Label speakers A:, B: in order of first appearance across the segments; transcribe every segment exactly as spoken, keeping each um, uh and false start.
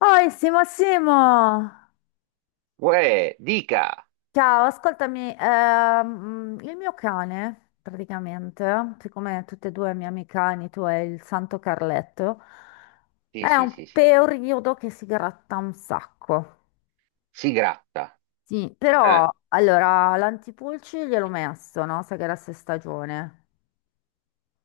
A: Oi, Simo, Simo!
B: Uè, dica!
A: Ciao, ascoltami, ehm, mm, il mio cane, praticamente, siccome tutte e due i miei amici cani, tu e il Santo Carletto,
B: Sì,
A: è
B: sì,
A: un
B: sì, sì.
A: periodo che si gratta un sacco.
B: Si gratta.
A: Sì, però,
B: Eh.
A: allora, l'antipulci gliel'ho messo, no? Sai che era se stagione.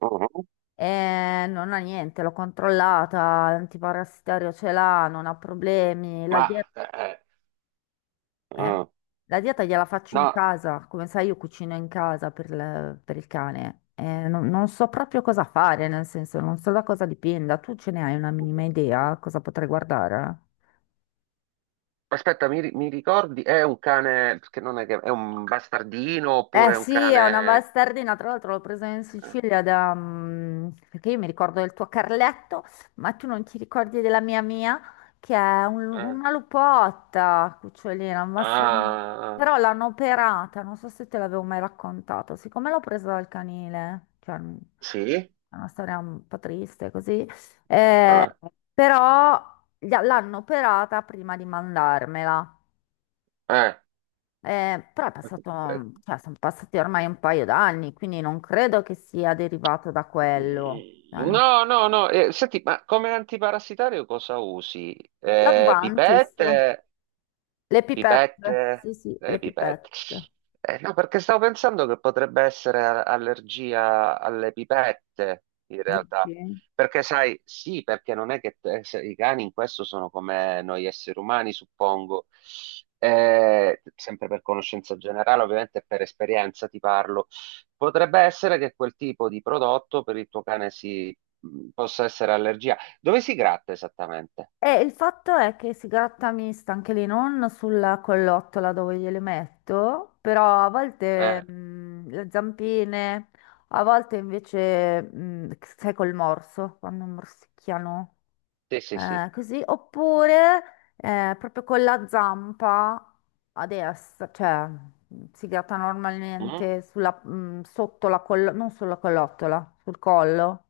B: Mhm.
A: E non ha niente, l'ho controllata, l'antiparassitario ce l'ha, non ha problemi, la dieta.
B: Ma, eh, eh,
A: Eh?
B: Mm.
A: La dieta gliela faccio in
B: No,
A: casa, come sai io cucino in casa per, il per il cane. Eh, non, non so proprio cosa fare, nel senso non so da cosa dipenda. Tu ce ne hai una minima idea cosa potrei guardare?
B: aspetta, mi, ri- mi ricordi? È un cane, che non è che è un bastardino
A: Eh
B: oppure è un
A: sì, è una
B: cane.
A: bastardina, tra l'altro l'ho presa in
B: eh,
A: Sicilia da mm, perché io mi ricordo del tuo Carletto, ma tu non ti ricordi della mia Mia, che è un- una
B: eh.
A: lupotta, cucciolina, una bastardina.
B: Ah,
A: Però l'hanno operata, non so se te l'avevo mai raccontato, siccome l'ho presa dal canile, cioè mm,
B: sì?
A: è una storia un po' triste così, eh,
B: Ah,
A: però gli- l'hanno operata prima di mandarmela.
B: eh.
A: Eh, però è passato, cioè, sono passati ormai un paio d'anni, quindi non credo che sia derivato da quello. Cioè, n-
B: No, no, no. Eh, senti, ma come antiparassitario cosa usi? Eh,
A: L'Advantis,
B: pipette?
A: le pipette, sì,
B: Pipette,
A: sì,
B: le
A: le
B: pipette.
A: pipette.
B: Eh, no, perché stavo pensando che potrebbe essere a- allergia alle pipette, in realtà.
A: Dici?
B: Perché sai, sì, perché non è che te- se- i cani in questo sono come noi esseri umani, suppongo. Eh, sempre per conoscenza generale, ovviamente e per esperienza ti parlo. Potrebbe essere che quel tipo di prodotto per il tuo cane si mh, possa essere allergia. Dove si gratta esattamente?
A: E il fatto è che si gratta mista anche lì, non sulla collottola dove gliele metto, però a volte
B: Eh,
A: mh, le zampine, a volte invece, mh, sai, col morso, quando morsicchiano.
B: sì, sì, sì.
A: eh, così, oppure eh, proprio con la zampa a destra, cioè mm, si gratta
B: Mm?
A: normalmente sulla- mm, sotto la collo, non sulla collottola, sul collo.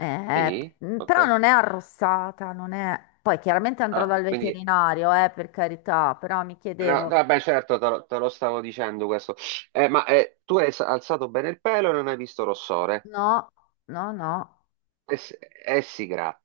A: Eh,
B: Sì,
A: mm,
B: ok.
A: Però non è arrossata, non è... Poi chiaramente andrò
B: Ah,
A: dal
B: quindi.
A: veterinario, eh, per carità, però mi
B: No, no,
A: chiedevo,
B: vabbè, certo, te lo, te lo stavo dicendo questo. Eh, ma eh, tu hai s- alzato bene il pelo e non hai visto rossore?
A: no, no, no.
B: E, s- e si gratta.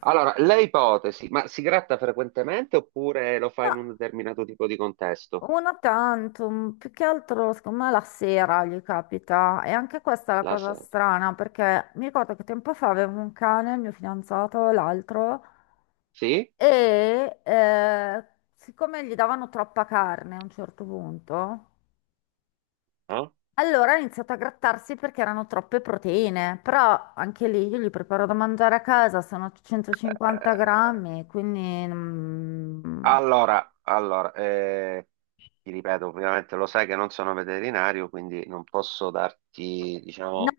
B: Allora, le ipotesi, ma si gratta frequentemente oppure lo fa
A: No,
B: in un determinato tipo di contesto?
A: una tantum, più che altro, secondo me la sera gli capita. E anche questa è la
B: La
A: cosa
B: sera.
A: strana, perché mi ricordo che tempo fa avevo un cane, il mio fidanzato, l'altro,
B: Sì?
A: e eh, siccome gli davano troppa carne a un certo punto,
B: No?
A: allora ha iniziato a grattarsi perché erano troppe proteine. Però anche lì io gli preparo da mangiare a casa, sono centocinquanta
B: Eh,
A: grammi, quindi... mm,
B: Allora, allora, eh, ti ripeto, ovviamente lo sai che non sono veterinario, quindi non posso darti,
A: No,
B: diciamo,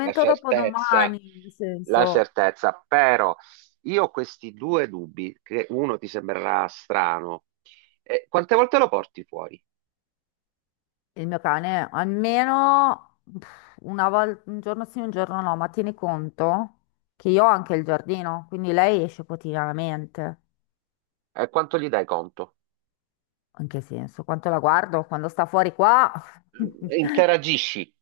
B: la
A: dopo
B: certezza,
A: domani, nel
B: la
A: senso...
B: certezza, però io ho questi due dubbi, che uno ti sembrerà strano. Eh, quante volte lo porti fuori?
A: Il mio cane almeno pff, una volta, un giorno sì, un giorno no, ma tieni conto che io ho anche il giardino, quindi lei esce quotidianamente.
B: E quanto gli dai conto?
A: In che senso? Quanto la guardo? Quando sta fuori qua?
B: Interagisci?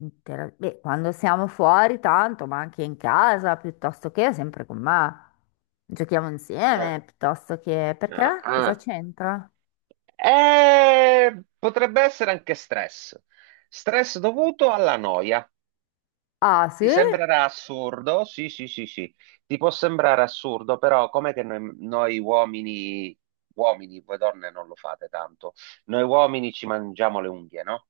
A: Intera- Beh, quando siamo fuori tanto, ma anche in casa, piuttosto che sempre con me. Giochiamo
B: Ah,
A: insieme, piuttosto che...
B: ah,
A: Perché? Cosa
B: ah.
A: c'entra?
B: Eh, potrebbe essere anche stress. Stress dovuto alla noia.
A: Ah,
B: Ti
A: sì?
B: sembrerà assurdo? Sì, sì, sì, sì. Ti può sembrare assurdo, però com'è che noi, noi uomini, uomini, voi donne non lo fate tanto, noi uomini ci mangiamo le unghie, no?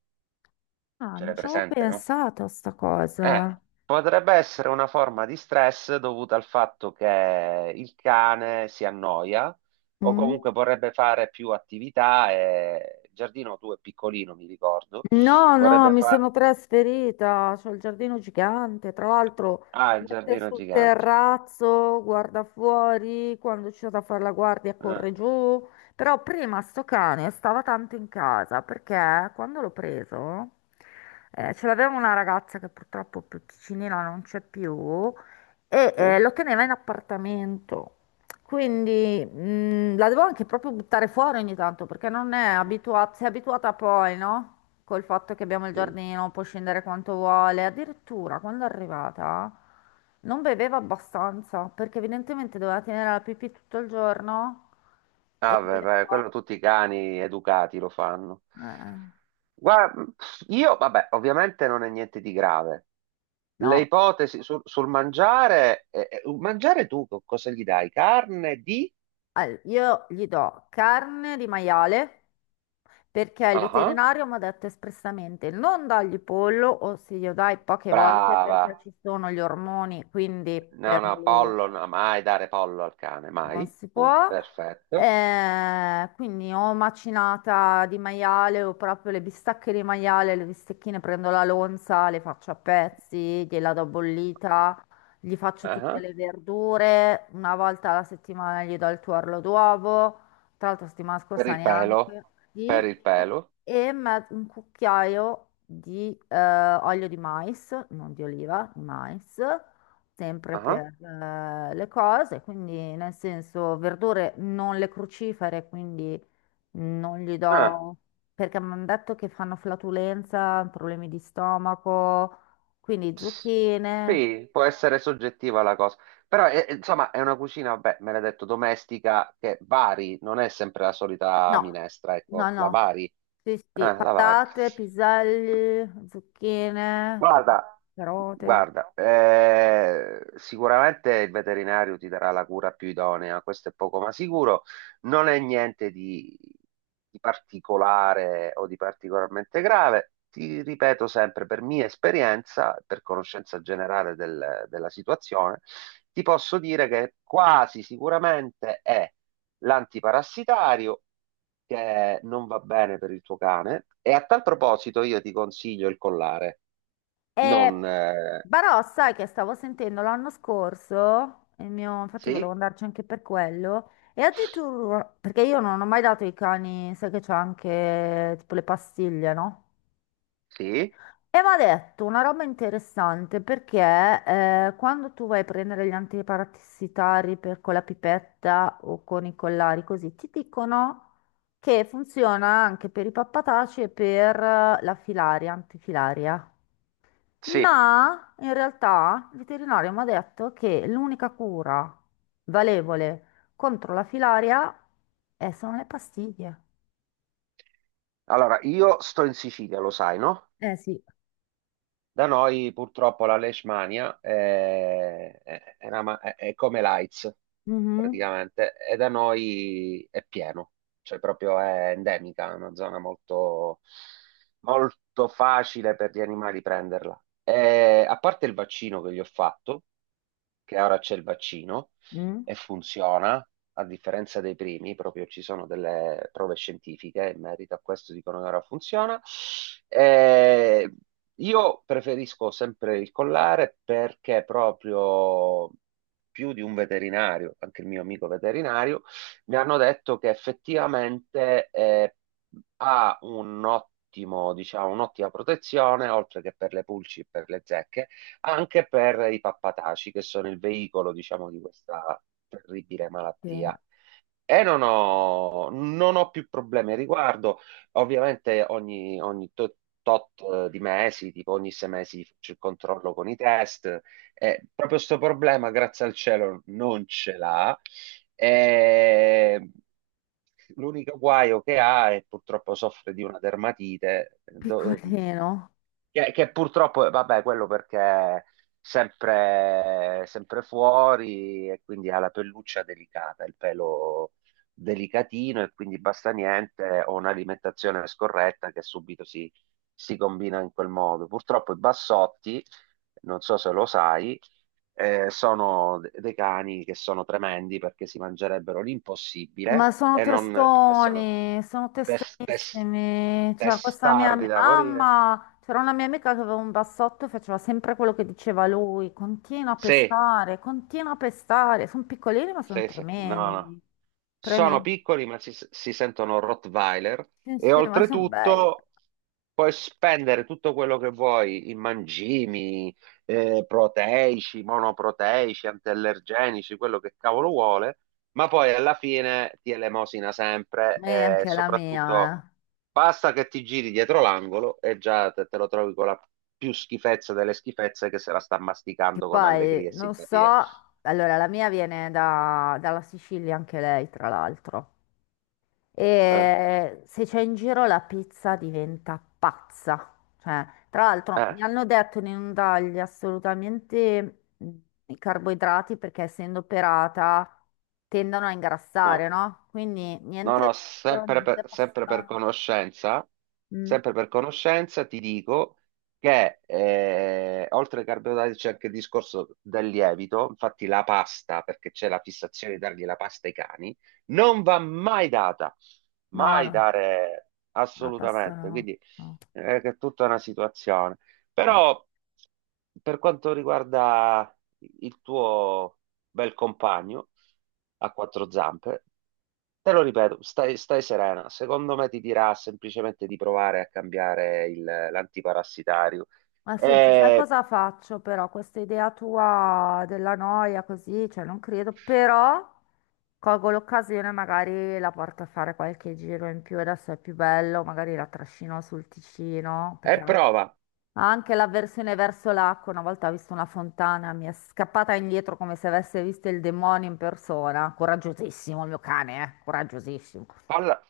A: Ah,
B: Ce l'hai
A: non ci avevo
B: presente, no?
A: pensato a sta
B: Eh,
A: cosa.
B: Potrebbe essere una forma di stress dovuta al fatto che il cane si annoia o
A: Mm?
B: comunque vorrebbe fare più attività, e il giardino tu è piccolino, mi ricordo.
A: No, no,
B: Vorrebbe
A: mi
B: fare.
A: sono trasferita, c'ho il giardino gigante, tra l'altro
B: Ah,
A: si
B: il
A: mette
B: giardino è
A: sul
B: gigante.
A: terrazzo, guarda fuori, quando c'è da fare la guardia
B: Eh,
A: corre giù, però prima sto cane stava tanto in casa perché quando l'ho preso eh, ce l'aveva una ragazza che purtroppo più piccinina non c'è più e
B: sì.
A: eh, lo teneva in appartamento. Quindi mh, la devo anche proprio buttare fuori ogni tanto perché non è abituata, si è abituata poi, no? Col fatto che abbiamo il
B: Sì.
A: giardino, può scendere quanto vuole. Addirittura quando è arrivata non beveva abbastanza perché evidentemente doveva tenere la pipì tutto il giorno e
B: Ah, beh,
A: beve
B: beh,
A: poco.
B: quello tutti i cani educati lo fanno.
A: Eh,
B: Guarda, io, vabbè, ovviamente non è niente di grave. Le
A: no.
B: ipotesi sul, sul mangiare, eh, eh, mangiare tu co- cosa gli dai? Carne di?
A: Al- Io gli do carne di maiale perché il
B: Ah, ah.
A: veterinario mi ha detto espressamente non dargli pollo o se glielo dai poche volte
B: Brava.
A: perché ci sono gli ormoni, quindi
B: No,
A: per
B: no,
A: lui
B: pollo, no, mai dare pollo al cane, mai.
A: non si
B: Punto,
A: può.
B: perfetto.
A: Eh, quindi o macinata di maiale o proprio le bistecche di maiale, le bistecchine prendo la lonza, le faccio a pezzi, gliela do bollita, gli faccio
B: Ah,
A: tutte
B: ah.
A: le verdure, una volta alla settimana gli do il tuorlo d'uovo, tra l'altro settimana
B: Per
A: scorsa
B: il pelo,
A: neanche,
B: per
A: sì,
B: il pelo.
A: e me- un cucchiaio di eh, olio di mais, non di oliva, di mais
B: Ah,
A: sempre
B: ah.
A: per eh, le cose, quindi nel senso verdure non le crucifere, quindi non gli
B: Ah.
A: do perché mi hanno detto che fanno flatulenza, problemi di stomaco, quindi zucchine,
B: Sì, può essere soggettiva la cosa, però è- è- insomma è una cucina, beh, me l'hai detto, domestica che vari, non è sempre la solita
A: no,
B: minestra, ecco,
A: no,
B: la
A: no,
B: vari, eh,
A: sì, sì,
B: la vari.
A: patate, piselli, zucchine, eh,
B: Guarda,
A: carote.
B: guarda, eh, sicuramente il veterinario ti darà la cura più idonea, questo è poco ma sicuro, non è niente di, di particolare o di particolarmente grave. Ti ripeto sempre, per mia esperienza, per conoscenza generale del- della situazione, ti posso dire che quasi sicuramente è l'antiparassitario che non va bene per il tuo cane. E a tal proposito io ti consiglio il collare.
A: E
B: Non... eh,
A: Barò, sai che stavo sentendo l'anno scorso, il mio, infatti volevo
B: Sì?
A: andarci anche per quello, e addirittura, perché io non ho mai dato i cani, sai che c'ho anche tipo le pastiglie, no?
B: Sì?
A: E mi ha detto una roba interessante perché eh, quando tu vai a prendere gli antiparassitari per- con la pipetta o con i collari così, ti dicono che funziona anche per i pappataci e per eh, la filaria, antifilaria.
B: Sì.
A: No, in realtà il veterinario mi ha detto che l'unica cura valevole contro la filaria è- sono le pastiglie.
B: Allora, io sto in Sicilia, lo sai, no?
A: Eh sì,
B: Da noi purtroppo la Leishmania è, è- è una ma- è- è come l'AIDS
A: mhm.
B: praticamente e da noi è pieno, cioè proprio è endemica, è una zona molto, molto facile per gli animali prenderla. E, a parte il vaccino che gli ho fatto, che ora c'è il vaccino
A: Mm.
B: e funziona, a differenza dei primi, proprio ci sono delle prove scientifiche in merito a questo, dicono che ora funziona. Eh, io preferisco sempre il collare perché proprio più di un veterinario, anche il mio amico veterinario, mi hanno detto che effettivamente eh, ha un ottimo, diciamo, un'ottima protezione, oltre che per le pulci e per le zecche, anche per i pappataci, che sono il veicolo, diciamo, di questa terribile
A: Che
B: malattia. E non ho, non ho più problemi al riguardo. Ovviamente ogni, ogni to- tot eh, di mesi, tipo ogni sei mesi faccio il controllo con i test. E proprio questo problema, grazie al cielo, non ce l'ha. E L'unico guaio che ha è purtroppo soffre di una dermatite, do-
A: piccolino.
B: che, che purtroppo, eh, vabbè, quello perché è sempre, sempre fuori e quindi ha la pelluccia delicata, il pelo delicatino e quindi basta niente o un'alimentazione scorretta che subito si, si combina in quel modo. Purtroppo i bassotti, non so se lo sai, eh, sono de- dei cani che sono tremendi perché si mangerebbero
A: Ma
B: l'impossibile
A: sono
B: e non e sono
A: testoni, sono
B: tes- tes-
A: testonissimi. Cioè, questa mia
B: testardi
A: mia
B: da morire.
A: mamma, c'era una mia amica che aveva un bassotto e faceva sempre quello che diceva lui. Continua a
B: Sì,
A: pestare, continua a pestare. Sono piccolini, ma sono
B: sì, sì, no, no.
A: tremendi.
B: Sono
A: Tremendi.
B: piccoli, ma si, si sentono Rottweiler
A: Sì,
B: e
A: sì, ma sono belli.
B: oltretutto puoi spendere tutto quello che vuoi in mangimi, eh, proteici, monoproteici, antiallergenici, quello che cavolo vuole, ma poi alla fine ti elemosina sempre
A: E
B: e
A: anche la mia,
B: soprattutto
A: eh.
B: basta che ti giri dietro l'angolo e già te, te lo trovi con la più schifezza delle schifezze che se la sta
A: Che
B: masticando con
A: poi
B: allegria e
A: non so,
B: simpatia.
A: allora la mia viene da- dalla Sicilia anche lei, tra l'altro.
B: Eh,
A: E se c'è in giro la pizza diventa pazza. Cioè, tra l'altro
B: eh,
A: mi hanno detto di non dargli assolutamente mh, i carboidrati perché essendo operata tendono a
B: no.
A: ingrassare, no? Quindi
B: No,
A: niente
B: no,
A: riso,
B: sempre per,
A: niente
B: sempre per
A: pasta.
B: conoscenza,
A: Mm.
B: sempre per conoscenza ti dico che eh, oltre ai carboidrati c'è anche il discorso del lievito, infatti la pasta, perché c'è la fissazione di dargli la pasta ai cani, non va mai data,
A: No,
B: mai
A: no,
B: dare
A: la pasta
B: assolutamente,
A: no.
B: quindi
A: No.
B: eh, che è tutta una situazione.
A: Eh.
B: Però per quanto riguarda il tuo bel compagno a quattro zampe, te lo ripeto, stai, stai serena. Secondo me ti dirà semplicemente di provare a cambiare il- l'antiparassitario.
A: Ma senti, sai
B: E,
A: cosa faccio però? Questa idea tua della noia così, cioè non credo, però colgo l'occasione, magari la porto a fare qualche giro in più, adesso è più bello, magari la trascino sul Ticino,
B: e
A: perché ha
B: prova,
A: ha anche l'avversione verso l'acqua, una volta ho visto una fontana, mi è scappata indietro come se avesse visto il demonio in persona, coraggiosissimo il mio cane, eh? Coraggiosissimo.
B: falla,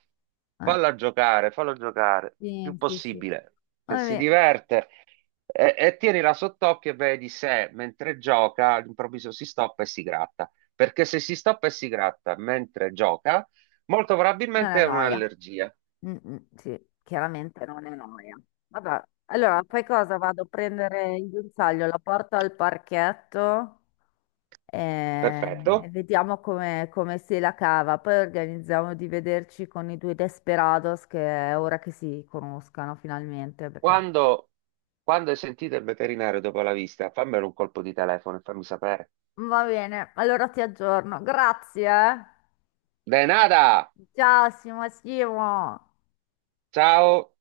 A: Eh,
B: falla giocare, fallo giocare, più
A: sì, sì, sì.
B: possibile. Se si
A: Vabbè,
B: diverte, e, e tienila sott'occhio e vedi se mentre gioca all'improvviso si stoppa e si gratta. Perché se si stoppa e si gratta mentre gioca, molto
A: non è
B: probabilmente è
A: noia.
B: un'allergia.
A: Mm, mm, sì, chiaramente non è noia. Vabbè, allora fai cosa? Vado a prendere il guinzaglio, la porto al parchetto e, e
B: Perfetto.
A: vediamo come, come si la cava. Poi organizziamo di vederci con i due desperados che è ora che si conoscano finalmente. Perché...
B: Quando, quando hai sentito il veterinario dopo la visita, fammelo un colpo di telefono e fammi sapere.
A: Va bene, allora ti aggiorno. Grazie. eh.
B: De nada!
A: Ciao, Simo, Simo.
B: Ciao!